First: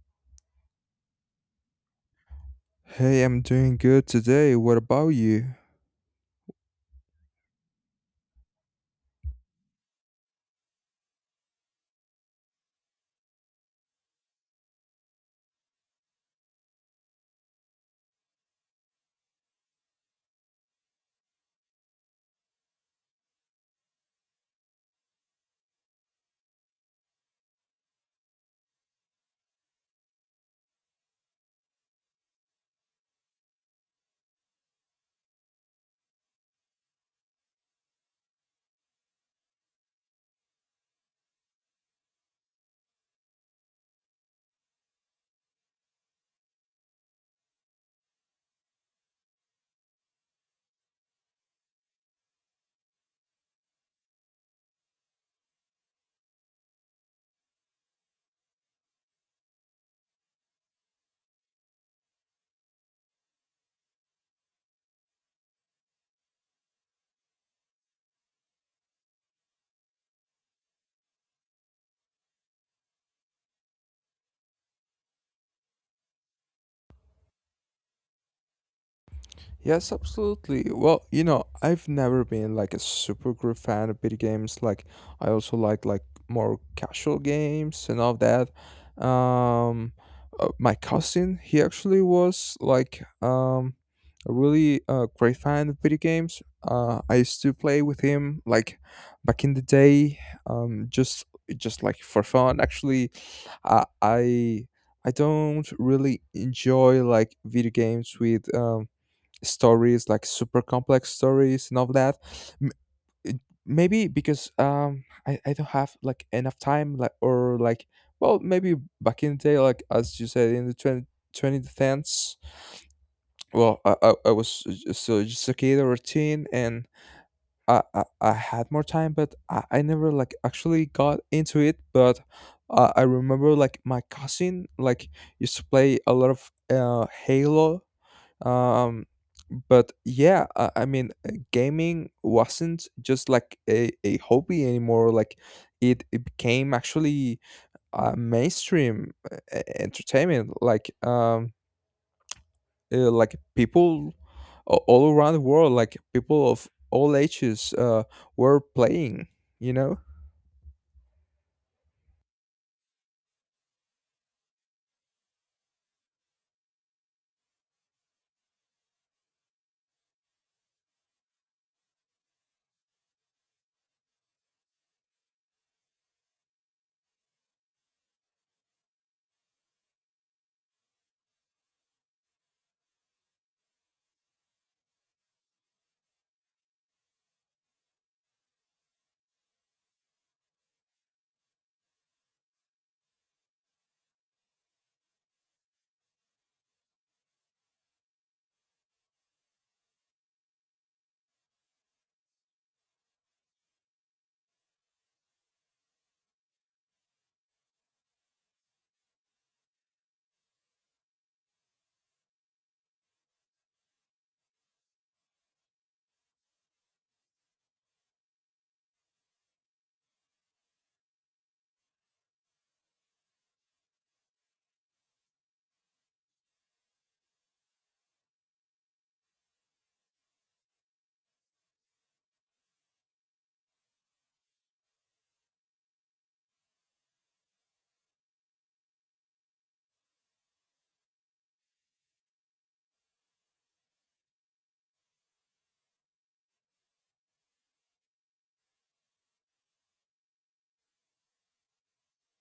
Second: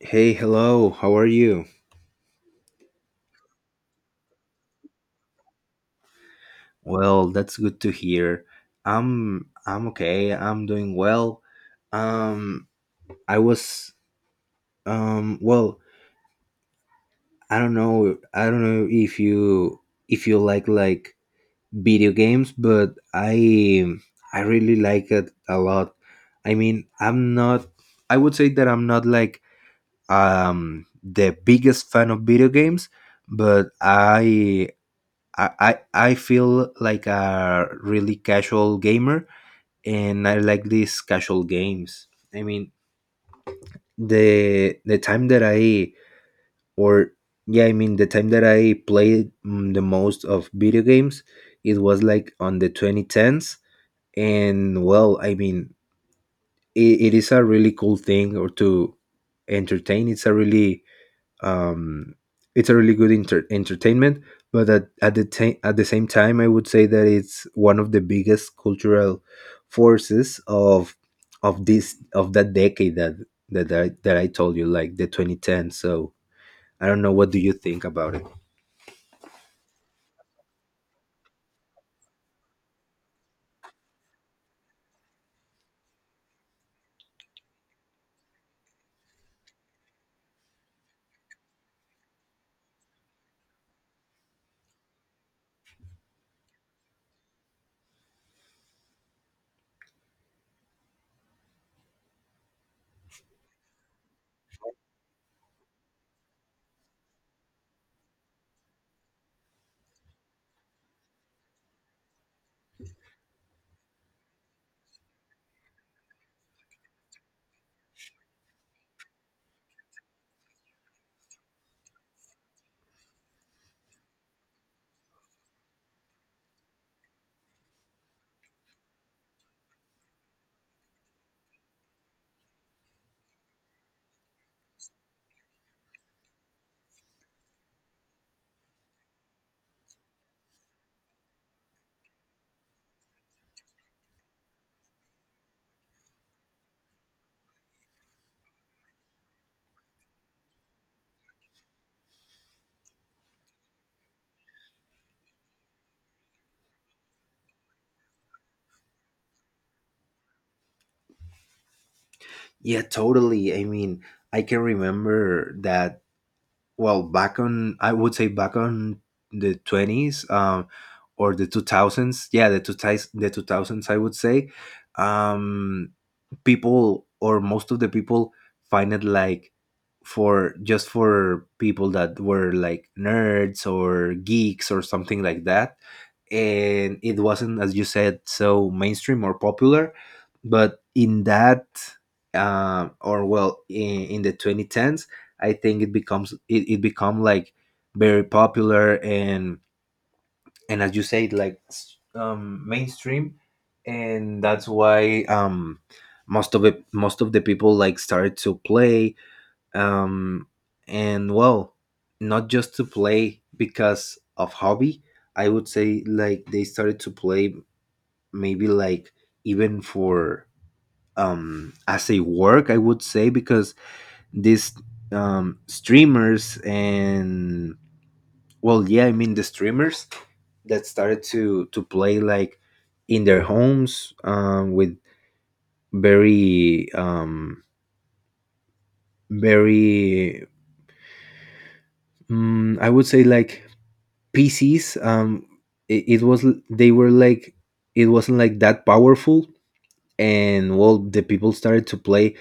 Hey, hello. How are you? Hey, I'm doing good today. What about you? Well, that's good to hear. I'm okay. I'm doing well. Um I was um well, I don't know. I don't know if you if you like video games, but I really like it a lot. I mean, I'm not I would say that I'm not like the biggest fan of video games, but I feel like a really casual gamer, and I like these casual games. I mean, the time that I or yeah, I mean the time that I played the most of video games. It was like on the 2010s, and well, I mean, it is a really cool thing or to entertain. Um, it's a really good entertainment, but at the at the same time I would say that it's one of the biggest cultural forces of this of that decade that that I told you, like the 2010. So I don't know, what do you think about it? Yes, absolutely. Well, I've never been like a super great fan of video games. Like, I also like more casual games and all that. Um, my cousin, he actually was like a really great fan of video games. I used to play with him like back in the day, um, just just like for fun, actually. I I I don't really enjoy like video games with stories like super complex stories and all that. M- it- Maybe because I don't have like enough time, like, or like, well, maybe back in the day like as you said in the 20 20 tens. Well, I was so just a kid or a teen, and I had more time, but I never like actually got into it. But I remember like my cousin like used to play a lot of Halo. Um, but yeah, I mean, gaming wasn't just like a hobby anymore. Like it became actually mainstream entertainment. Like people all around the world, like people of all ages were playing, you know? Yeah, totally. I mean, I can remember that. Well, back on I would say back on the 20s, or the 2000s. Yeah, the 2000s, the 2000s, I would say. um People, or most of the people, find it like for just for people that were like nerds or geeks or something like that. And it wasn't, as you said, so mainstream or popular. But in that, or well in the 2010s I think it becomes, it become like very popular. And as you said, like mainstream. And that's why, most of it most of the people like started to play, um, and well, not just to play because of hobby. I would say like they started to play maybe like even for, as a work I would say, because these, streamers. And well, yeah, I mean the streamers that started to play like in their homes, um, with very, um, very, I would say like PCs. It was, they were like, it wasn't like that powerful. And well, the people started to play,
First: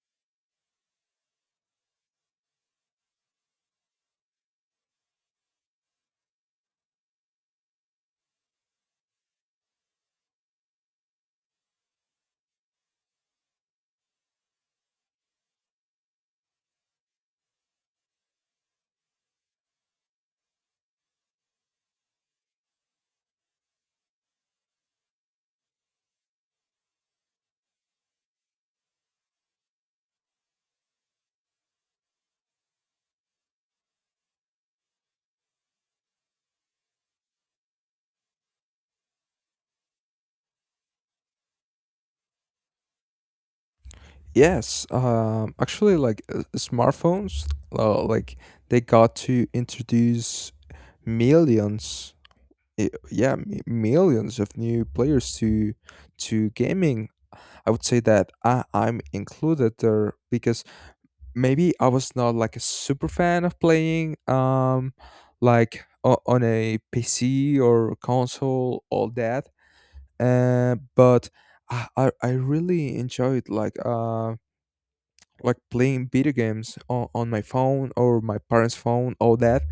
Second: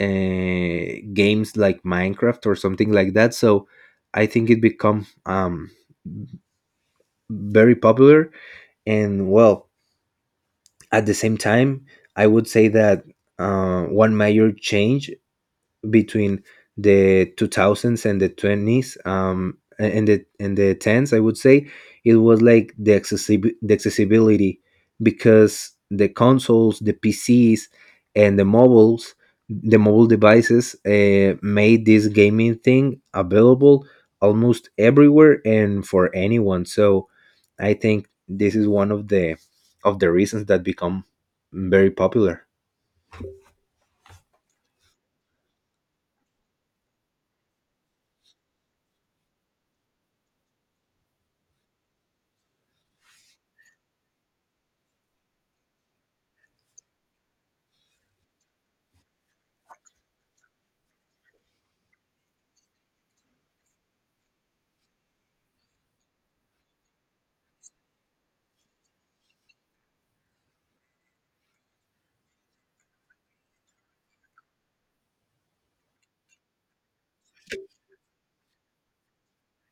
games like Minecraft or something like that. So I think it become, um, very popular. And well, at the same time, I would say that, one major change between the 2000s and the 20s, um, and the 10s, I would say it was like the accessibility, because the consoles, the PCs, and the mobiles, the mobile devices, made this gaming thing available almost everywhere and for anyone. So I think this is one of the reasons that become very popular. Yes, actually, like smartphones, like they got to introduce millions, yeah, millions of new players to gaming. I would say that I'm included there because maybe I was not like a super fan of playing like on a PC or console, all that, but I really enjoyed like playing video games on my phone or my parents phone, all that,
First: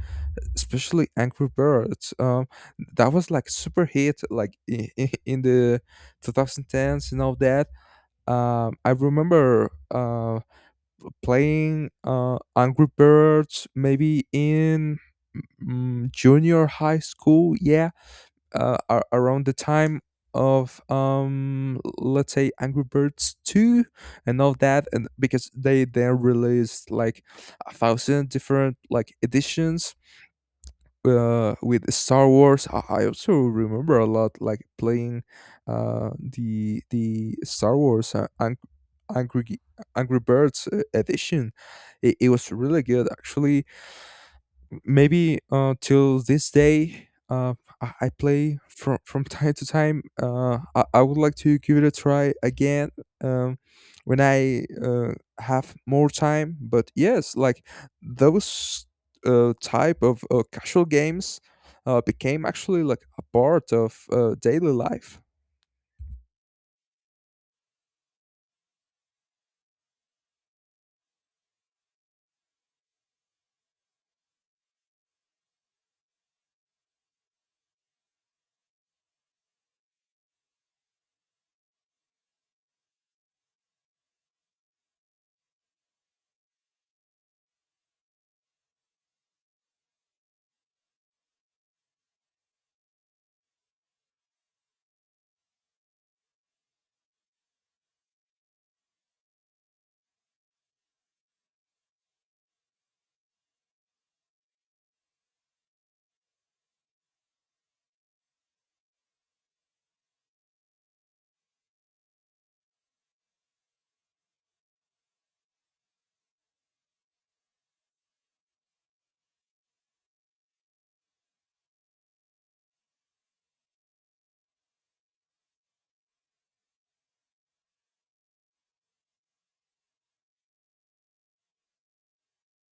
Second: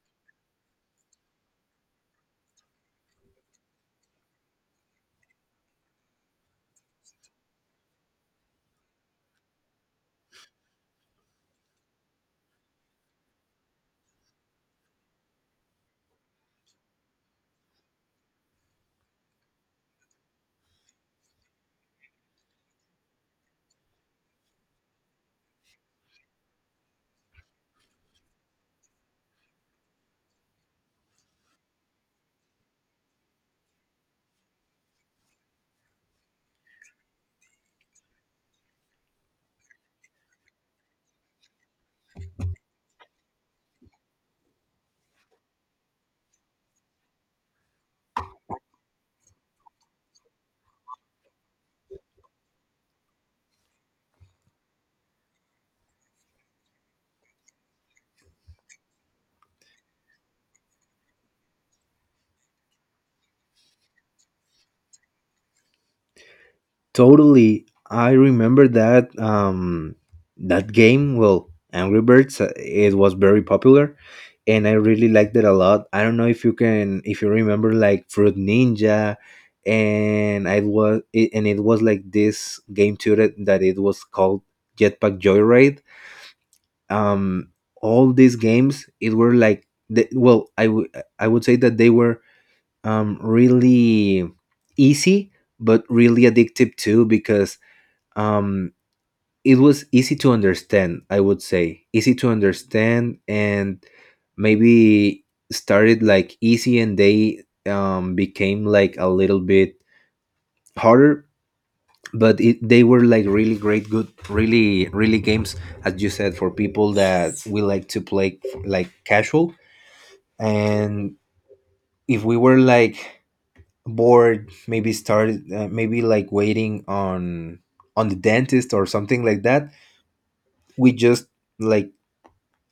especially Angry Birds. That was like super hit like in the 2010s and all that. I remember playing Angry Birds maybe in junior high school. Yeah, around the time of let's say Angry Birds 2 and all that. And because they then released like a thousand different like editions with Star Wars, I also remember a lot like playing the Star Wars Angry G- Angry Birds edition. It was really good, actually. Maybe till this day, I play from time to time. I would like to give it a try again, um, when I have more time. But yes, like those type of casual games became actually like a part of daily life. Totally. I remember that, um, that game, well, Angry Birds, it was very popular, and I really liked it a lot. I don't know if you can, if you remember, like Fruit Ninja. And it was like this game too, that, that it was called Jetpack Joyride. Um, all these games, it were like the, well, I would say that they were, um, really easy but really addictive too, because, um, it was easy to understand. I would say easy to understand. And maybe started like easy, and they, um, became like a little bit harder. But they were like really great good really really games, as you said, for people that we like to play like casual. And if we were like bored, maybe started, maybe like waiting on the dentist or something like that, we just like,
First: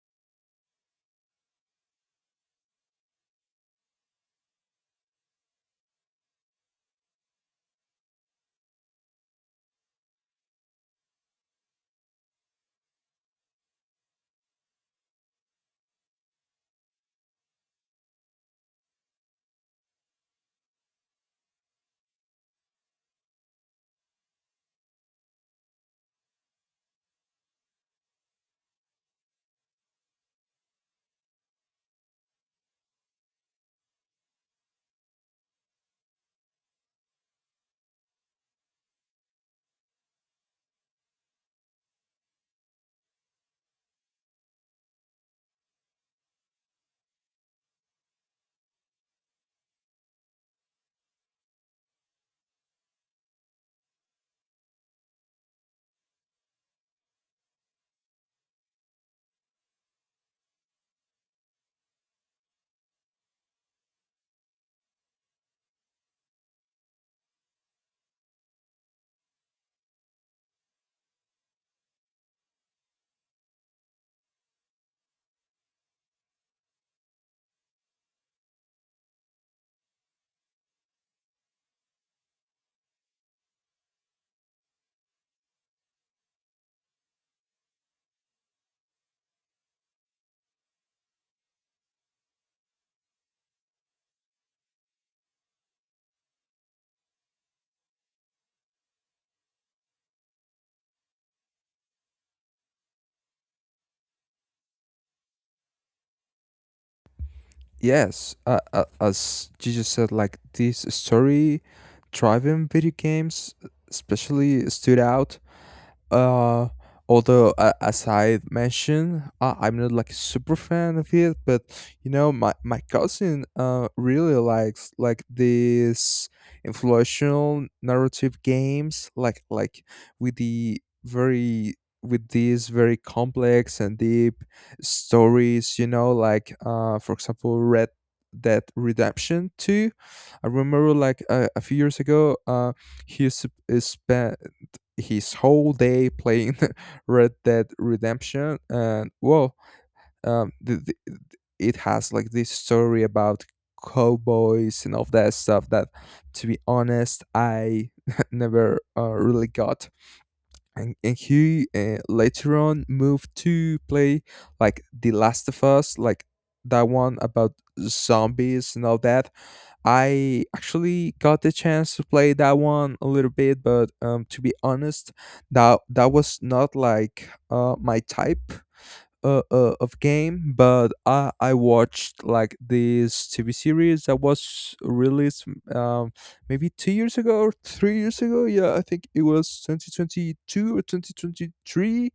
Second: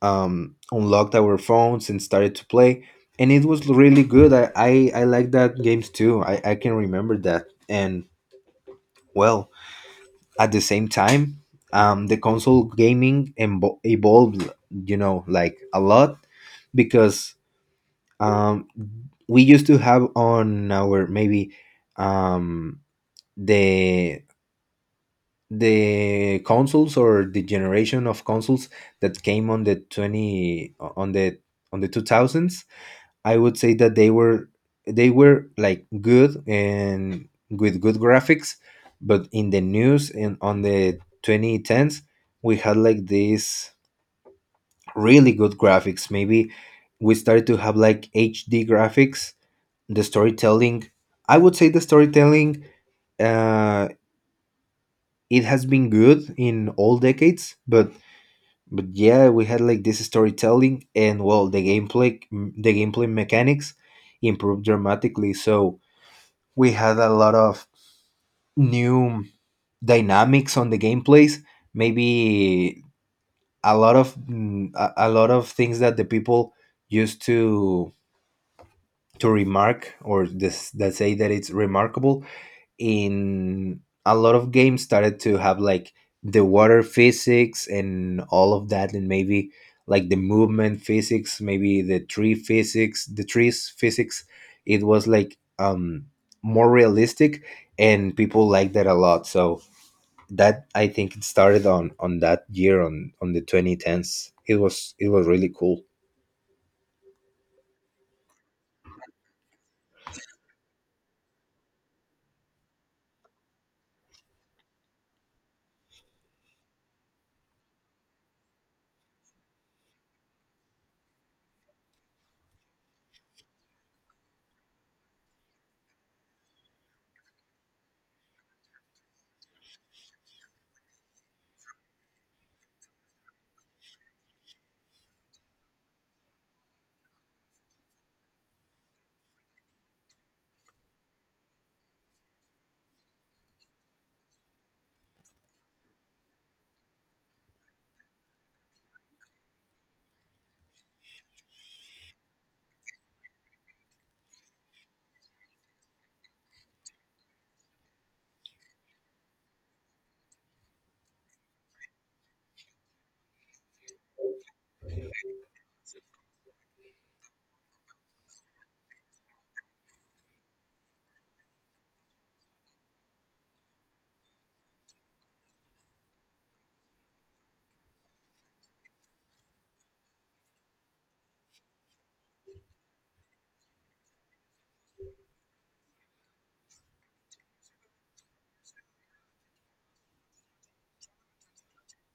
unlocked our phones and started to play. And it was really good. I like that games too. I can remember that. And well, at the same time, the console gaming evolved, you know, like a lot, because, um, we used to have on our maybe, um, the consoles or the generation of consoles that came on the 20 on the on the 2000s. I would say that they were like good and with good graphics, but in the news and on the 2010s, we had like these really good graphics. Maybe we started to have like HD graphics. The storytelling, I would say the storytelling, uh, it has been good in all decades, but yeah, we had like this storytelling. And well, the gameplay mechanics improved dramatically. So we had a lot of new dynamics on the gameplays. Maybe a lot of, a lot of things that the people used to remark, or this that say that it's remarkable in a lot of games, started to have like the water physics and all of that. And maybe like the movement physics, maybe the trees physics, it was like, um, more realistic, and people liked that a lot. So that I think it started on that year on the 2010s. It was, it was really cool. Yes, as you just said, like this story-driven video games especially stood out, uh, although, as I mentioned, I'm not like a super fan of it, but my cousin really likes like these influential narrative games, like with these very complex and deep stories. Like, for example, Red Dead Redemption Two. I remember like a few years ago. He used to spend his whole day playing Red Dead Redemption. And well, um, the, the, it has like this story about cowboys and all that stuff that, to be honest, I never really got. And he later on moved to play like The Last of Us, like that one about zombies and all that. I actually got the chance to play that one a little bit, but to be honest, that was not like my type of game. But I watched like this TV series that was released, um, maybe 2 years ago or 3 years ago. Yeah, I think it was 2022 or 2023.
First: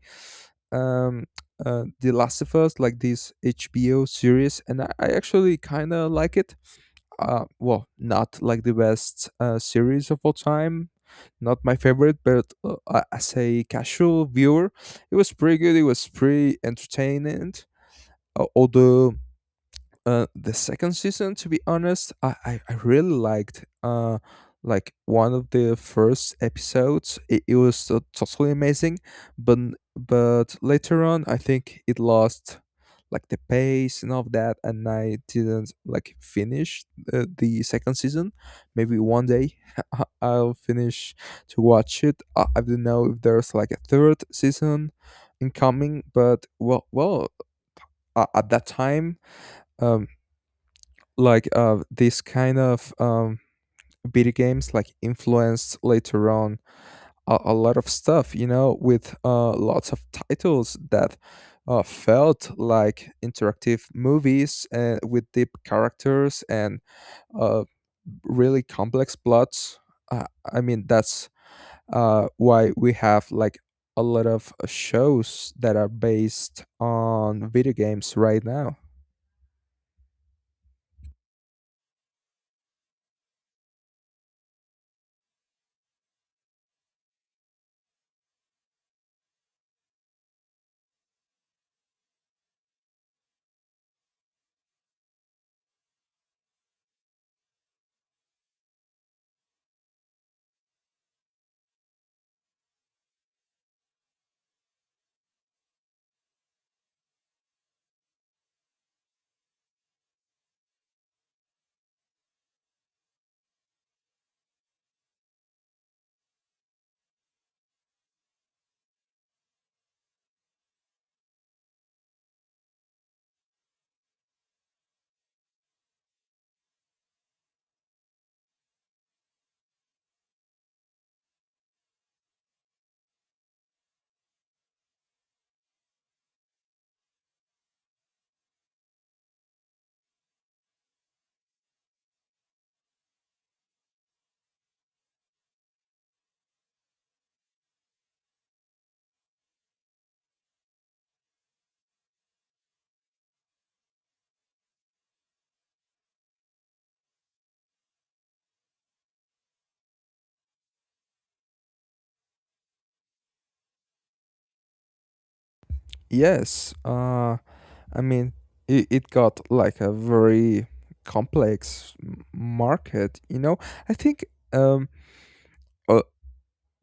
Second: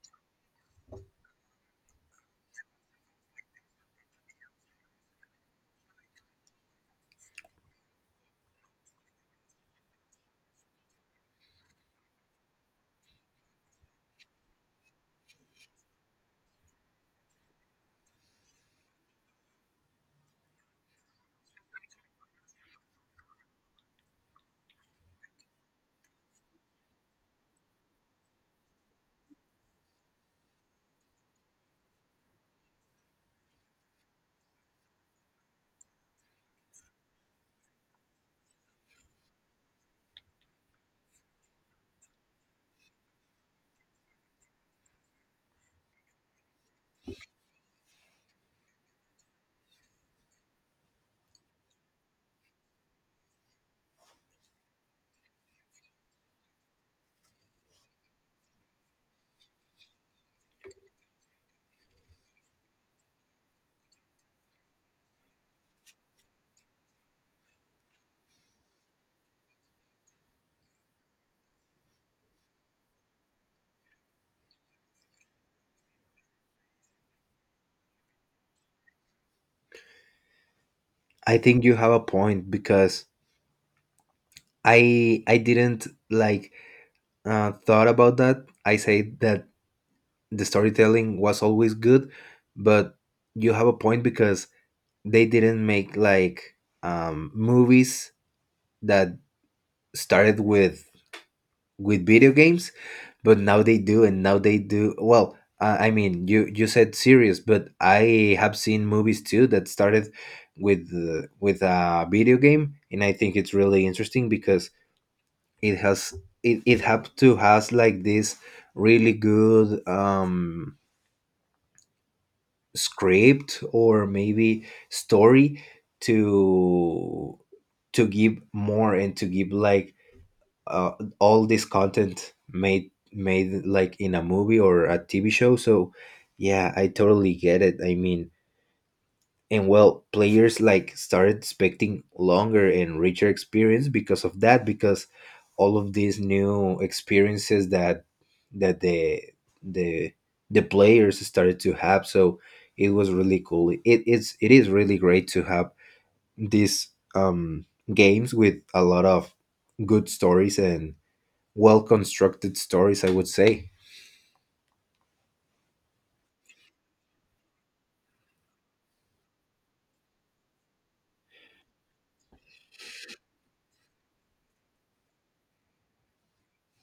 Um, The Last of Us, like this HBO series, and I actually kind of like it. Well, not like the best series of all time. Not my favorite, but as a casual viewer, it was pretty good. It was pretty entertaining. Although the second season, to be honest, I really liked, like one of the first episodes. It was totally amazing. But but later on I think it lost like the pace and all of that, and I didn't like finish the second season. Maybe one day I'll finish to watch it. I don't know if there's like a third season incoming. But, well, at that time, um like these kind of video games like influenced later on a lot of stuff, with lots of titles that felt like interactive movies and with deep characters and uh really complex plots. uh, I mean, that's why we have like a lot of shows that are based on video games right now. I think you have a point, because I didn't like, thought about that. I say that the storytelling was always good, but you have a point, because they didn't make like, movies that started with video games, but now they do, and now they do well. I mean, you said series, but I have seen movies too that started with, with a video game. And I think it's really interesting, because it has it have to has like this really good, um, script or maybe story to give more, and to give like, uh, all this content made like in a movie or a TV show. So yeah, I totally get it. I mean, and well, players like started expecting longer and richer experience, because of that, because all of these new experiences that that the the the players started to have. So it was really cool. It is really great to have these, um, games with a lot of good stories, and well constructed stories, I would say. Yes, I mean, it got like a very complex market. I think um a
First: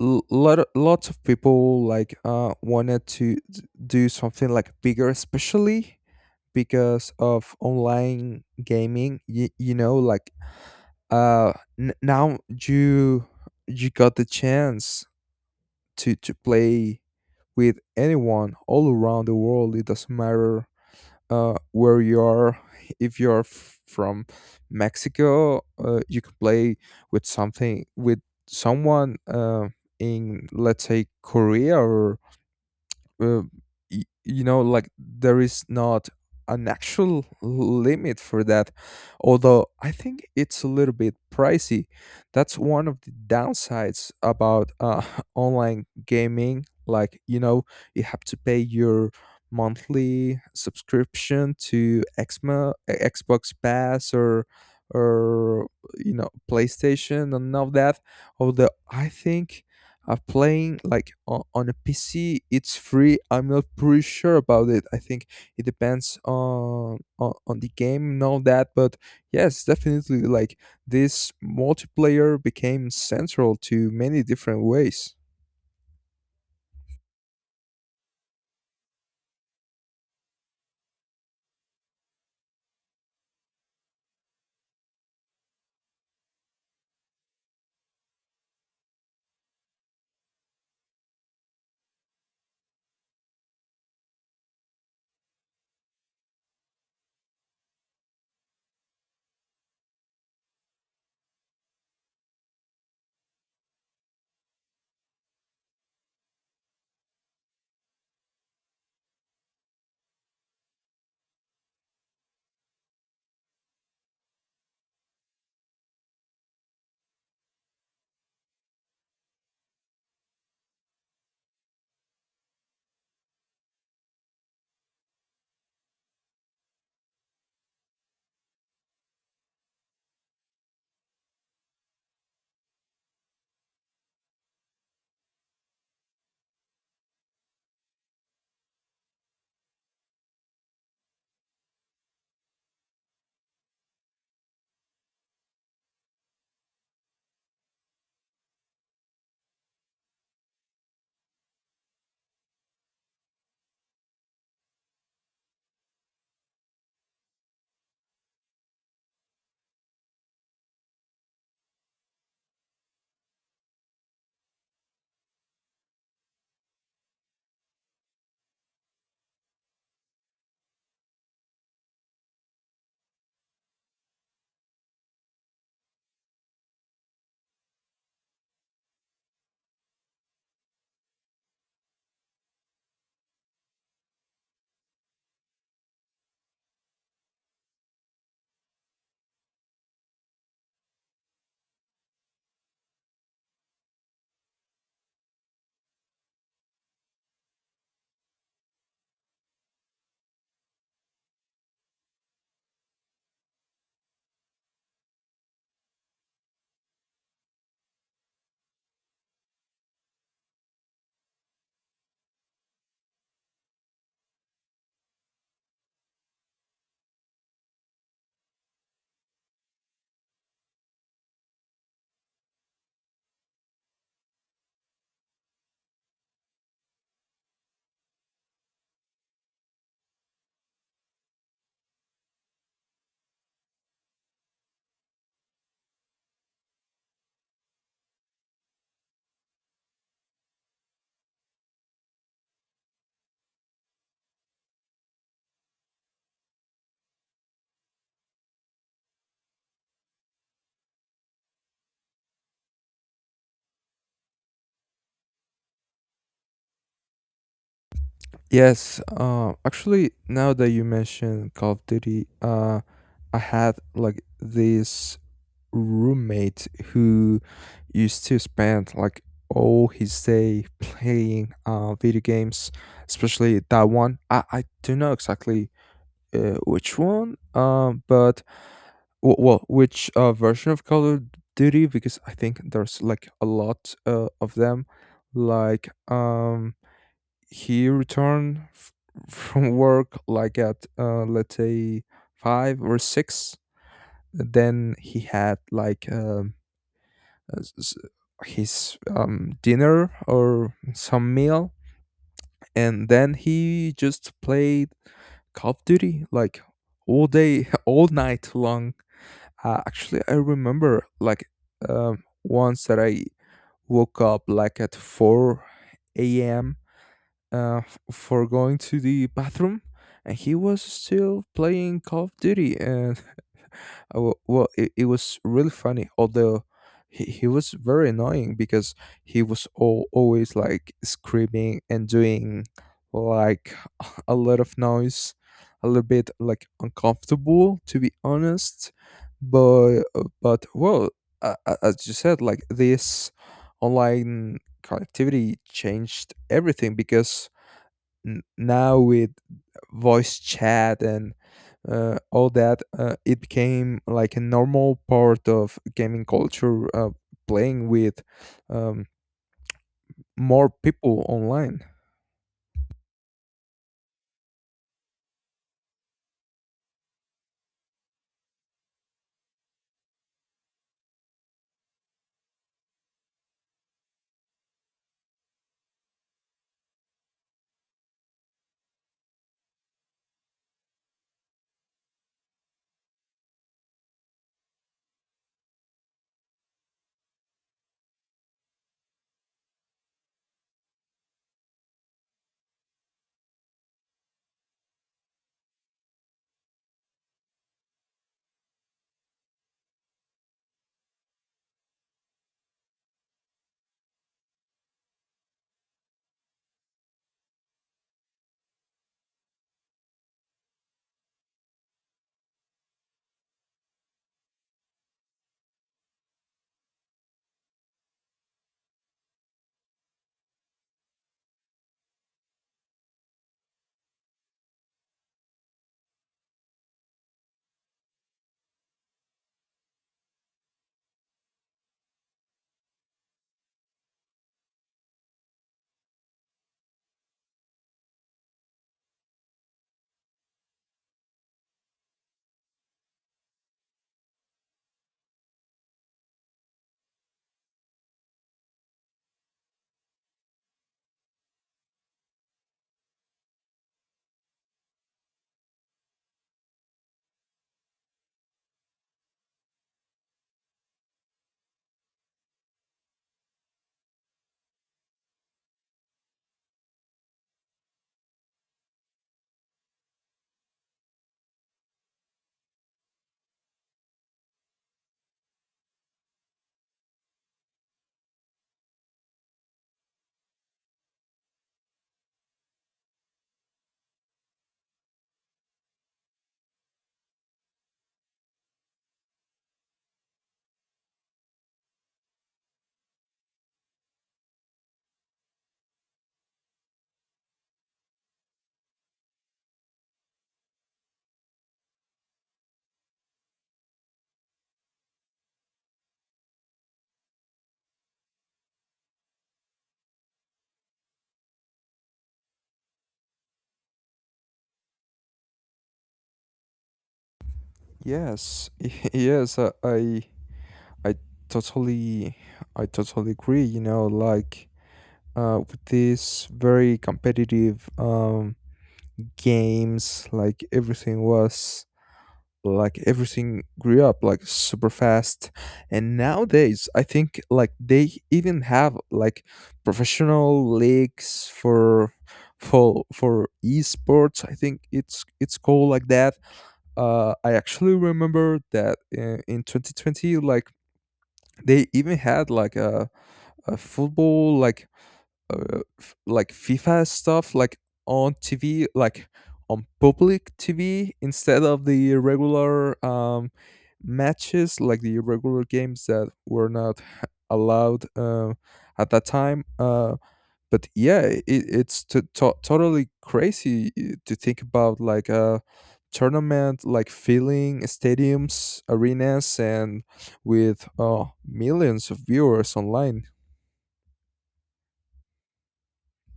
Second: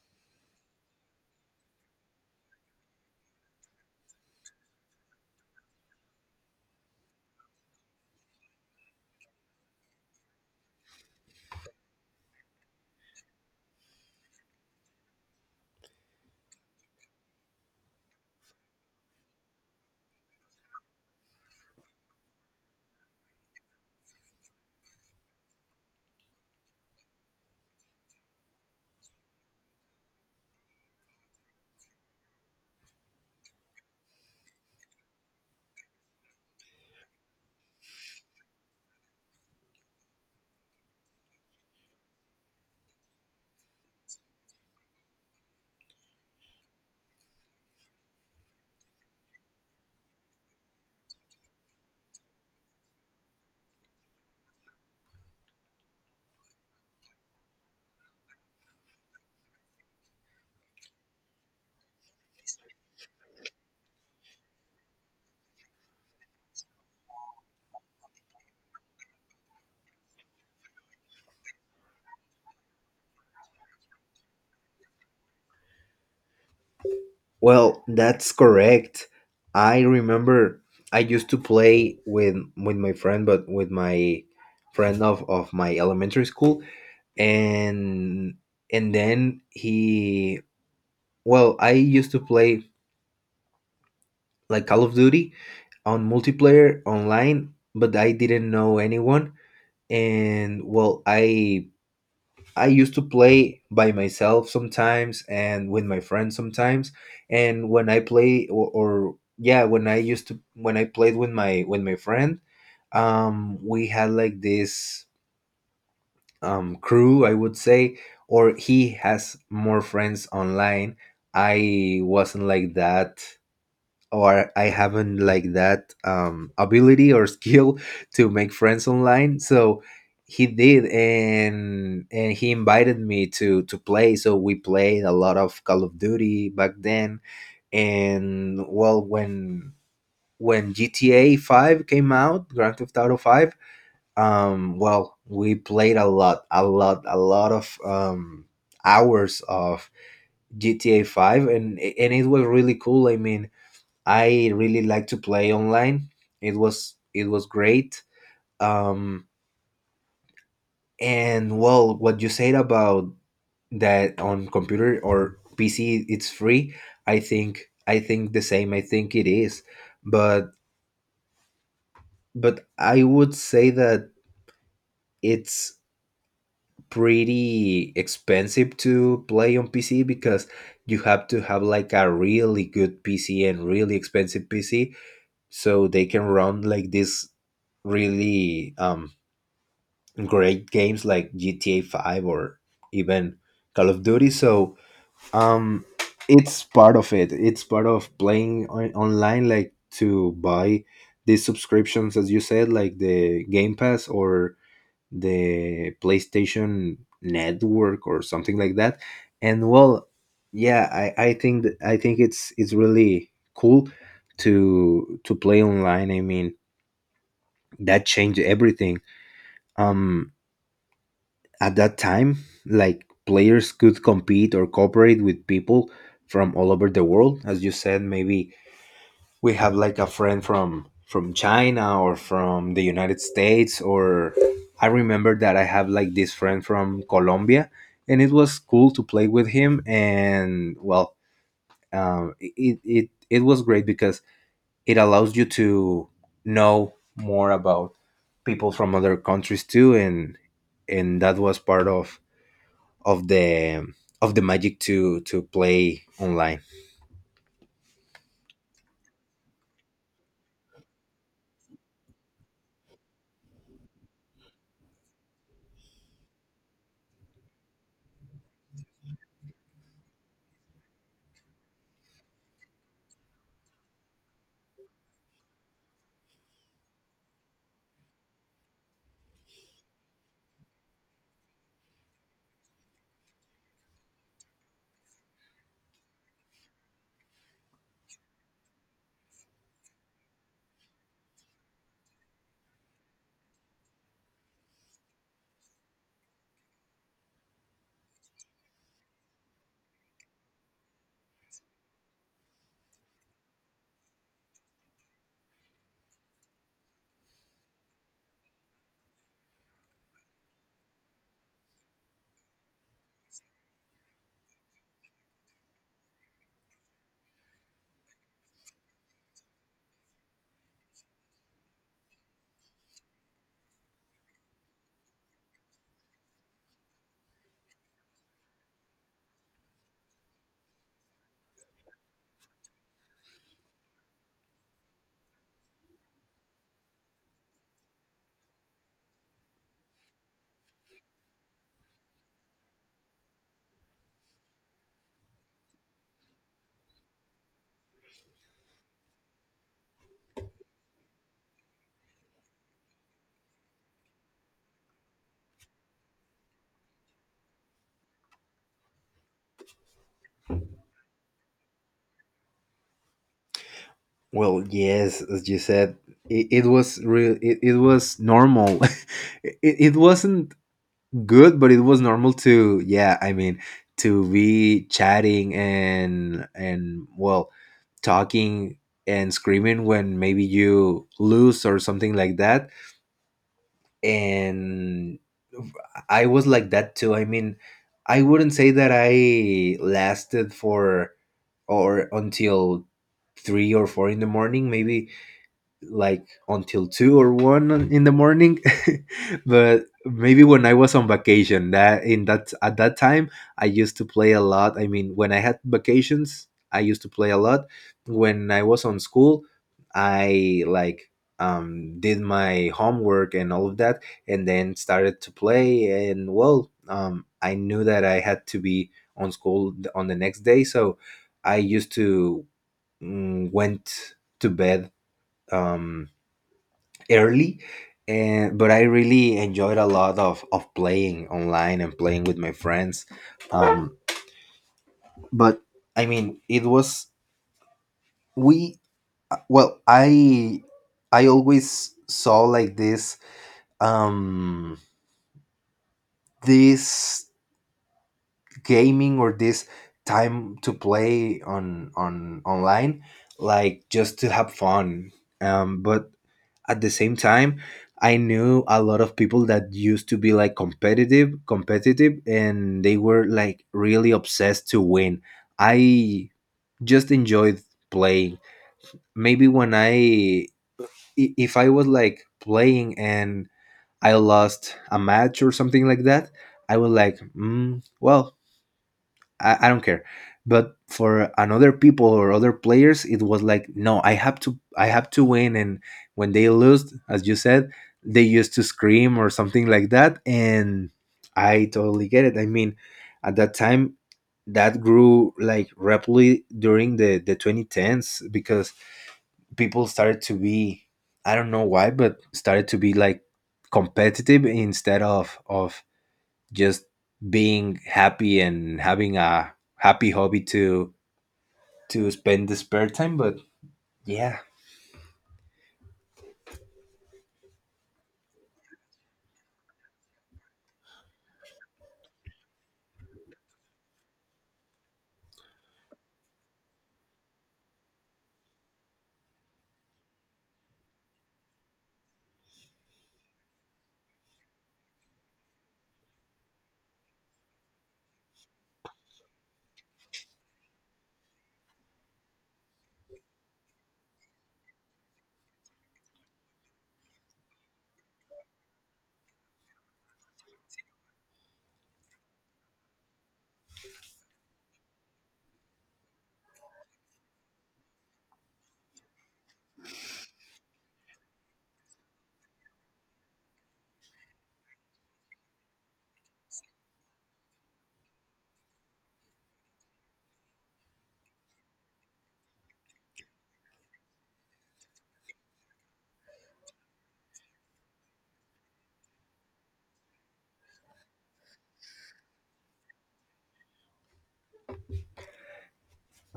lots of people like wanted to do something like bigger, especially because of online gaming. Like, uh now you got the chance to play with anyone all around the world. It doesn't matter where you are, if you're from Mexico, you can play with something with someone in, let's say, Korea, or, uh, like, there is not an actual limit for that. Although I think it's a little bit pricey. That's one of the downsides about online gaming. Like, you have to pay your monthly subscription to Xbox Pass, or, or PlayStation and all that. Although I think of playing like on a PC, it's free. I'm not pretty sure about it. I think it depends on on the game and all that. But yes, definitely, like this multiplayer became central to many different ways. Well, that's correct. I remember I used to play with my friend, but with my friend of my elementary school. And and then he I used to play like Call of Duty on multiplayer online, but I didn't know anyone. And well, I used to play by myself sometimes, and with my friends sometimes. And when I play or yeah, when I used to when I played with my friend, we had like this, crew, I would say, or he has more friends online. I wasn't like that, or I haven't like that, ability or skill to make friends online. So he did, and he invited me to play. So we played a lot of Call of Duty back then. And well, when GTA Five came out, Grand Theft Auto Five, well, we played a lot, a lot, a lot of, hours of GTA Five. And it was really cool. I mean, I really like to play online. It was great. Um, and well, what you said about that on computer or PC, it's free. I think the same. I think it is, but I would say that it's pretty expensive to play on PC, because you have to have like a really good PC and really expensive PC, so they can run like this really, um, great games like GTA 5, or even Call of Duty. So, um, it's part of it. It's part of playing online, like to buy these subscriptions, as you said, like the Game Pass or the PlayStation Network or something like that. And well, yeah, I think that, I think it's really cool to play online. I mean, that changed everything. Um, at that time, like players could compete or cooperate with people from all over the world. As you said, maybe we have like a friend from China or from the United States, or I remember that I have like this friend from Colombia, and it was cool to play with him. And well, it was great because it allows you to know more about people from other countries too, and that was part of of the of the magic to play online. Yes, actually, now that you mention Call of Duty, I had like this roommate who used to spend like all his day playing video games, especially that one. I don't know exactly which one, but well, which version of Call of Duty because I think there's like a lot of them, like he returned from work like at, let's say, five or six. Then he had like uh, s- s- his dinner or some meal. And then he just played Call of Duty like all day, all night long. Actually, I remember like once that I woke up like at 4 a.m. For going to the bathroom, and he was still playing Call of Duty. And well, it was really funny, although he was very annoying because he was always like screaming and doing like a lot of noise. A little bit like uncomfortable, to be honest. But but well as you said, like this online connectivity changed everything because now with voice chat and all that, it became like a normal part of gaming culture, playing with um, more people online. Well, yes, as you said, it was real, it was normal. It wasn't good, but it was normal to, yeah, I mean, to be chatting and well talking and screaming when maybe you lose or something like that. And I was like that too. I mean, I wouldn't say that I lasted for or until three or four in the morning, maybe like until two or in the morning. But maybe when I was on vacation, that in that at that time I used to play a lot. I mean, when I had vacations, I used to play a lot. When I was on school, I like did my homework and all of that, and then started to play. And well, I knew that I had to be on on the next day, so I used to went to bed um early. And but I really enjoyed a lot of playing online and playing with my friends. um but I mean, it was, we uh, well i I always saw like this um this gaming or this time to play on online like just to have fun. But at the same time, I knew a lot of people that used to be like competitive, and they were like really obsessed to win. I just enjoyed playing. Maybe when if I was like playing and I lost a match or something like that, I was like, well, I don't care. But for another people or other players, it was like, no, I have to win. And when they lose, as you said, they used to scream or something like that. And I totally get it. I mean, at that time, that grew like rapidly during the 2010s because people started to be, I don't know why, but started to be like competitive instead of just being happy and having a happy hobby to spend the spare time. But yeah. Yes, yes, I totally, I totally agree. Like, with these very competitive games, like everything grew up like super fast. And nowadays I think like they even have like professional leagues for esports. I think it's called like that. I actually remember that, in 2020, like they even had like a football, like, like FIFA stuff, like on TV, like on public TV instead of the regular, matches, like the regular games that were not allowed at that time. But yeah, it's totally crazy, to think about like a tournament like filling stadiums, arenas, and with millions of viewers online.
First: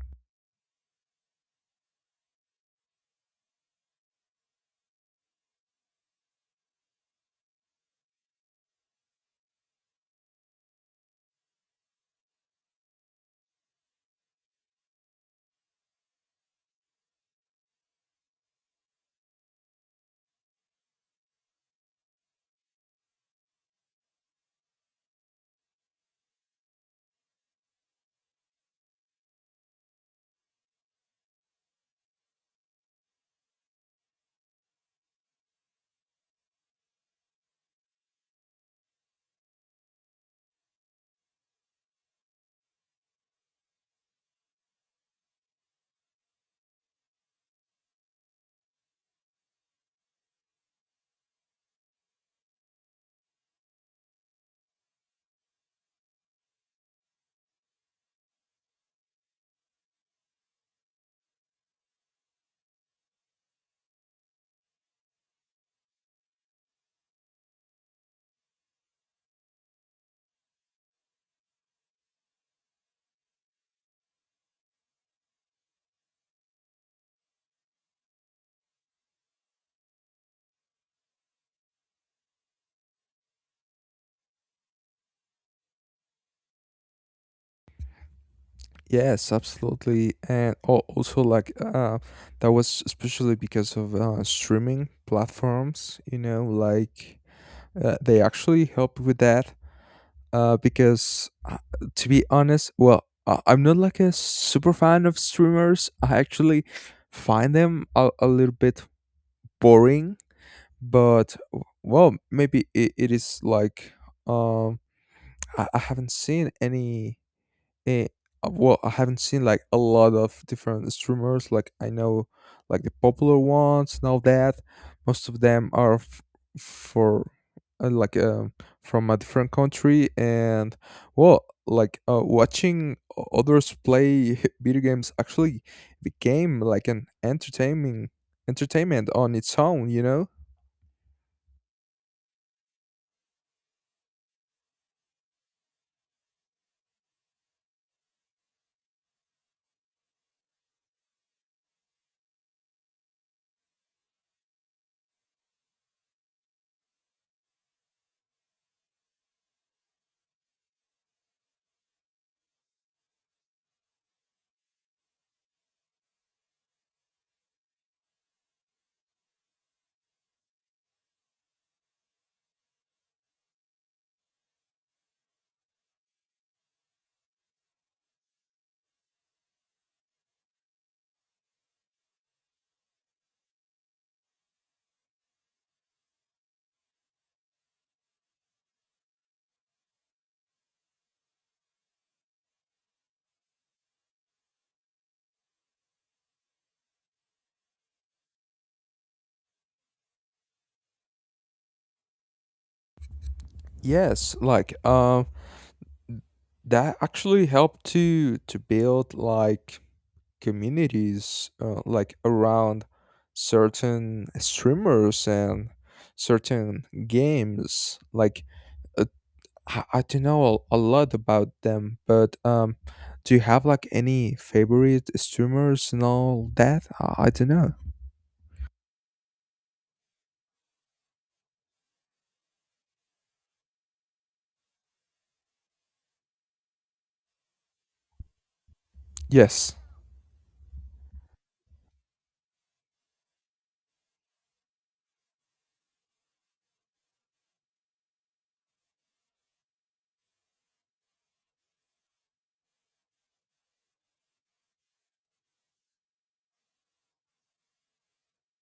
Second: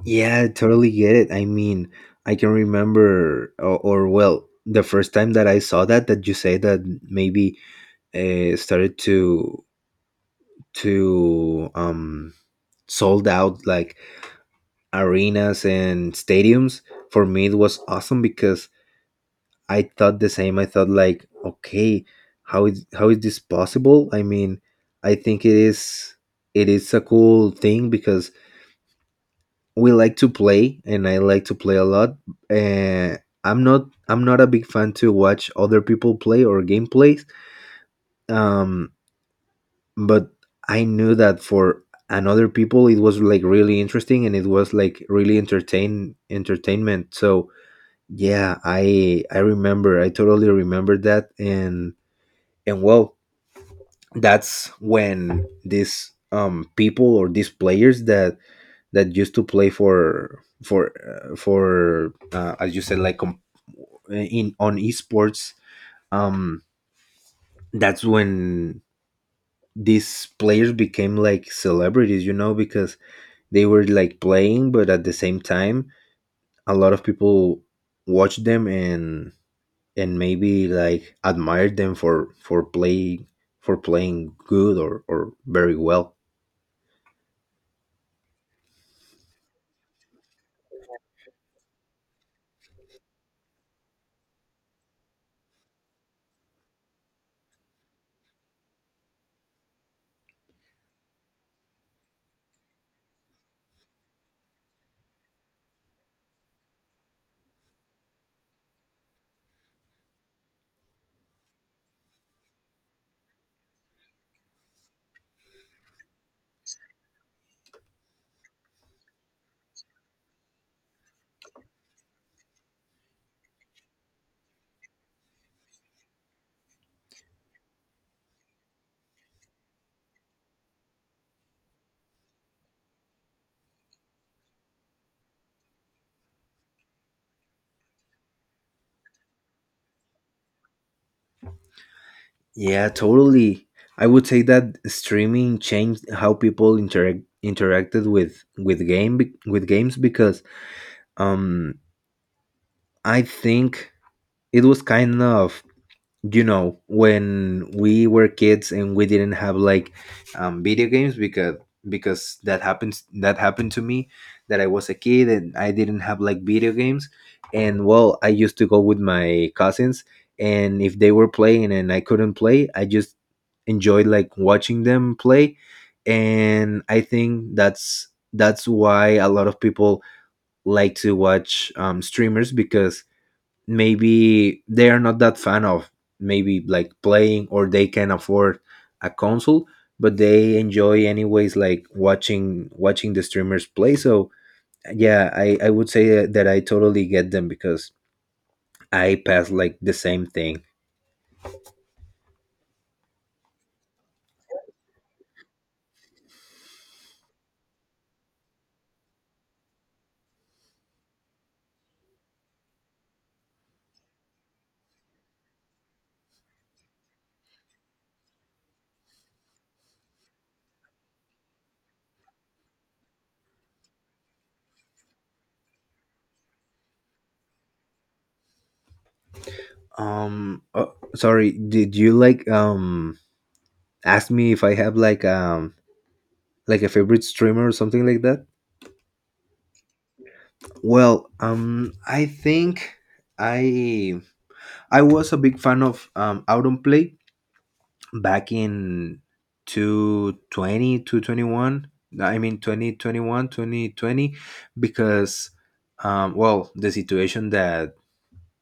Yeah, I totally get it. I mean, I can remember, or well, the first time that I saw that, that you say that maybe started to um sold out like arenas and stadiums. For me, it was awesome because I thought the same. I thought like, okay, how is this possible? I mean, I think it is a cool thing because we like to play and I like to play a lot. Uh, I'm not a big fan to watch other people play or gameplays. Um, but I knew that for another people it was like really interesting, and it was like really entertainment. So yeah, I remember, I totally remember that. And well, that's when these people or these players that that used to play for for as you said, like in on esports, um that's when these players became like celebrities, you know, because they were like playing, but at the same time a lot of people watched them, and maybe like admired them for playing good or very well. Yes, absolutely. And oh, also like that was especially because of streaming platforms. Like, they actually help with that. Because to be honest, well, I'm not like a super fan of streamers. I actually find them a little bit boring. But well, maybe it is like um, I, I haven't seen any Eh, I haven't seen like a lot of different streamers. Like I know, like the popular ones now that. Most of them are for like from a different country. And well, like watching others play video games actually became like an entertaining entertainment on its own, you know? Yeah, totally. I would say that streaming changed how people interacted with game with games because um I think it was kind of, you know, when we were kids and we didn't have like video games, because that happens that happened to me that I was a kid and I didn't have like video games. And well, I used to go with my cousins, and if they were playing and I couldn't play, I just enjoyed like watching them play. And I think that's why a lot of people like to watch streamers, because maybe they are not that fan of maybe like playing, or they can afford a console, but they enjoy anyways like watching watching the streamers play. So yeah, I would say that I totally get them, because I pass like the same thing. Yes, like that actually helped to build like communities, like around certain streamers and certain games. Like I don't know a lot about them, but do you have like any favorite streamers and all that? I don't know. Oh, sorry, did you like ask me if I have like a favorite streamer or something like that? Yes. Well, I think i I was a big fan of autumn back in two twenty one, I mean 2021, 2020, because well, the situation that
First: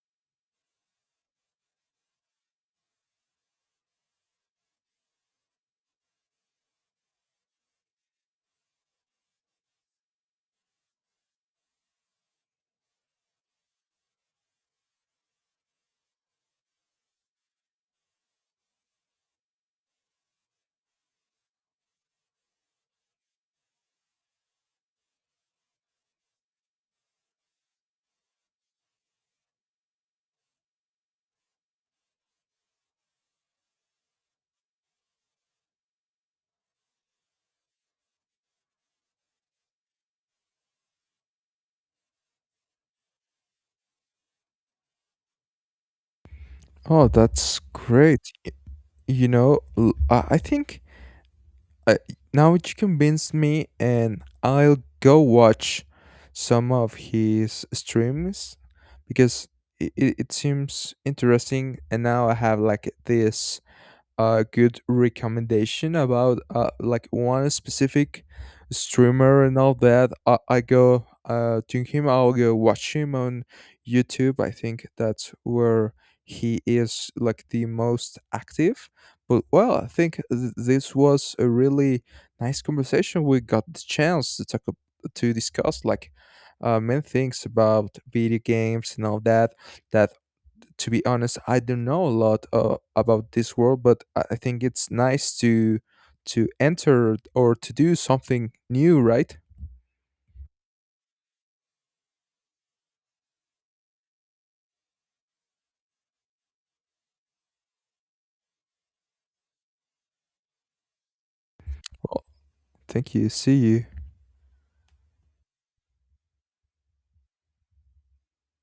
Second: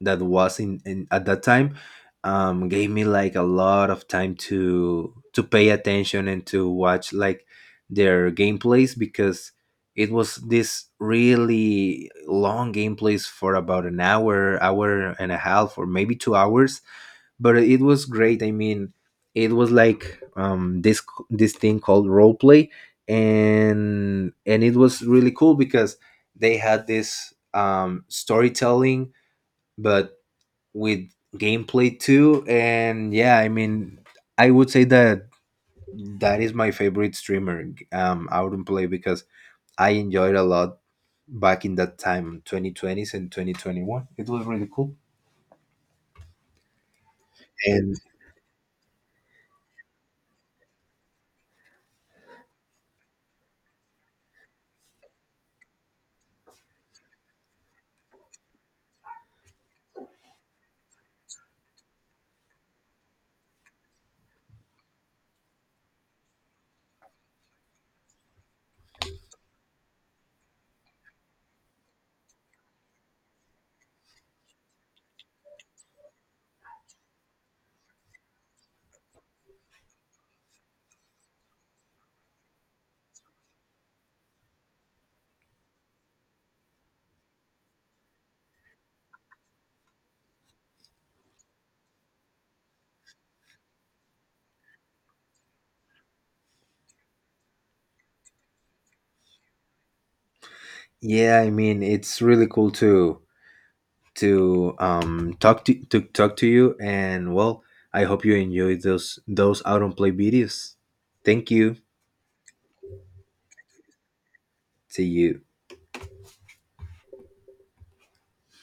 that was in at that time, gave me like a lot of time to pay attention and to watch like their gameplays, because it was this really long gameplays for about an hour and a half or maybe 2 hours. But it was great. I mean, it was like, this this thing called role play, and it was really cool because they had this storytelling but with gameplay too. And yeah, I mean, I would say that that is my favorite streamer, out in play, because I enjoyed a lot back in that time, 2020s and 2021. It was really cool. Oh, that's And great. I think uh, now you convinced me, and I'll go watch some of his streams because it seems interesting. And now I have like this a good recommendation about like one specific streamer and all that, I go to him. I'll go watch him on YouTube. I think that's where he is like the most active. But well, I think this was a really nice conversation. We got the chance to talk to discuss like many things about video games and all that, that, to be honest, I don't know a lot about this world, but I think it's nice to enter or to do something new, right? yeah, I mean, it's really cool to talk to talk to you. And well, I hope you enjoyed those out on play videos. Thank you. Well, thank you. See you. See you.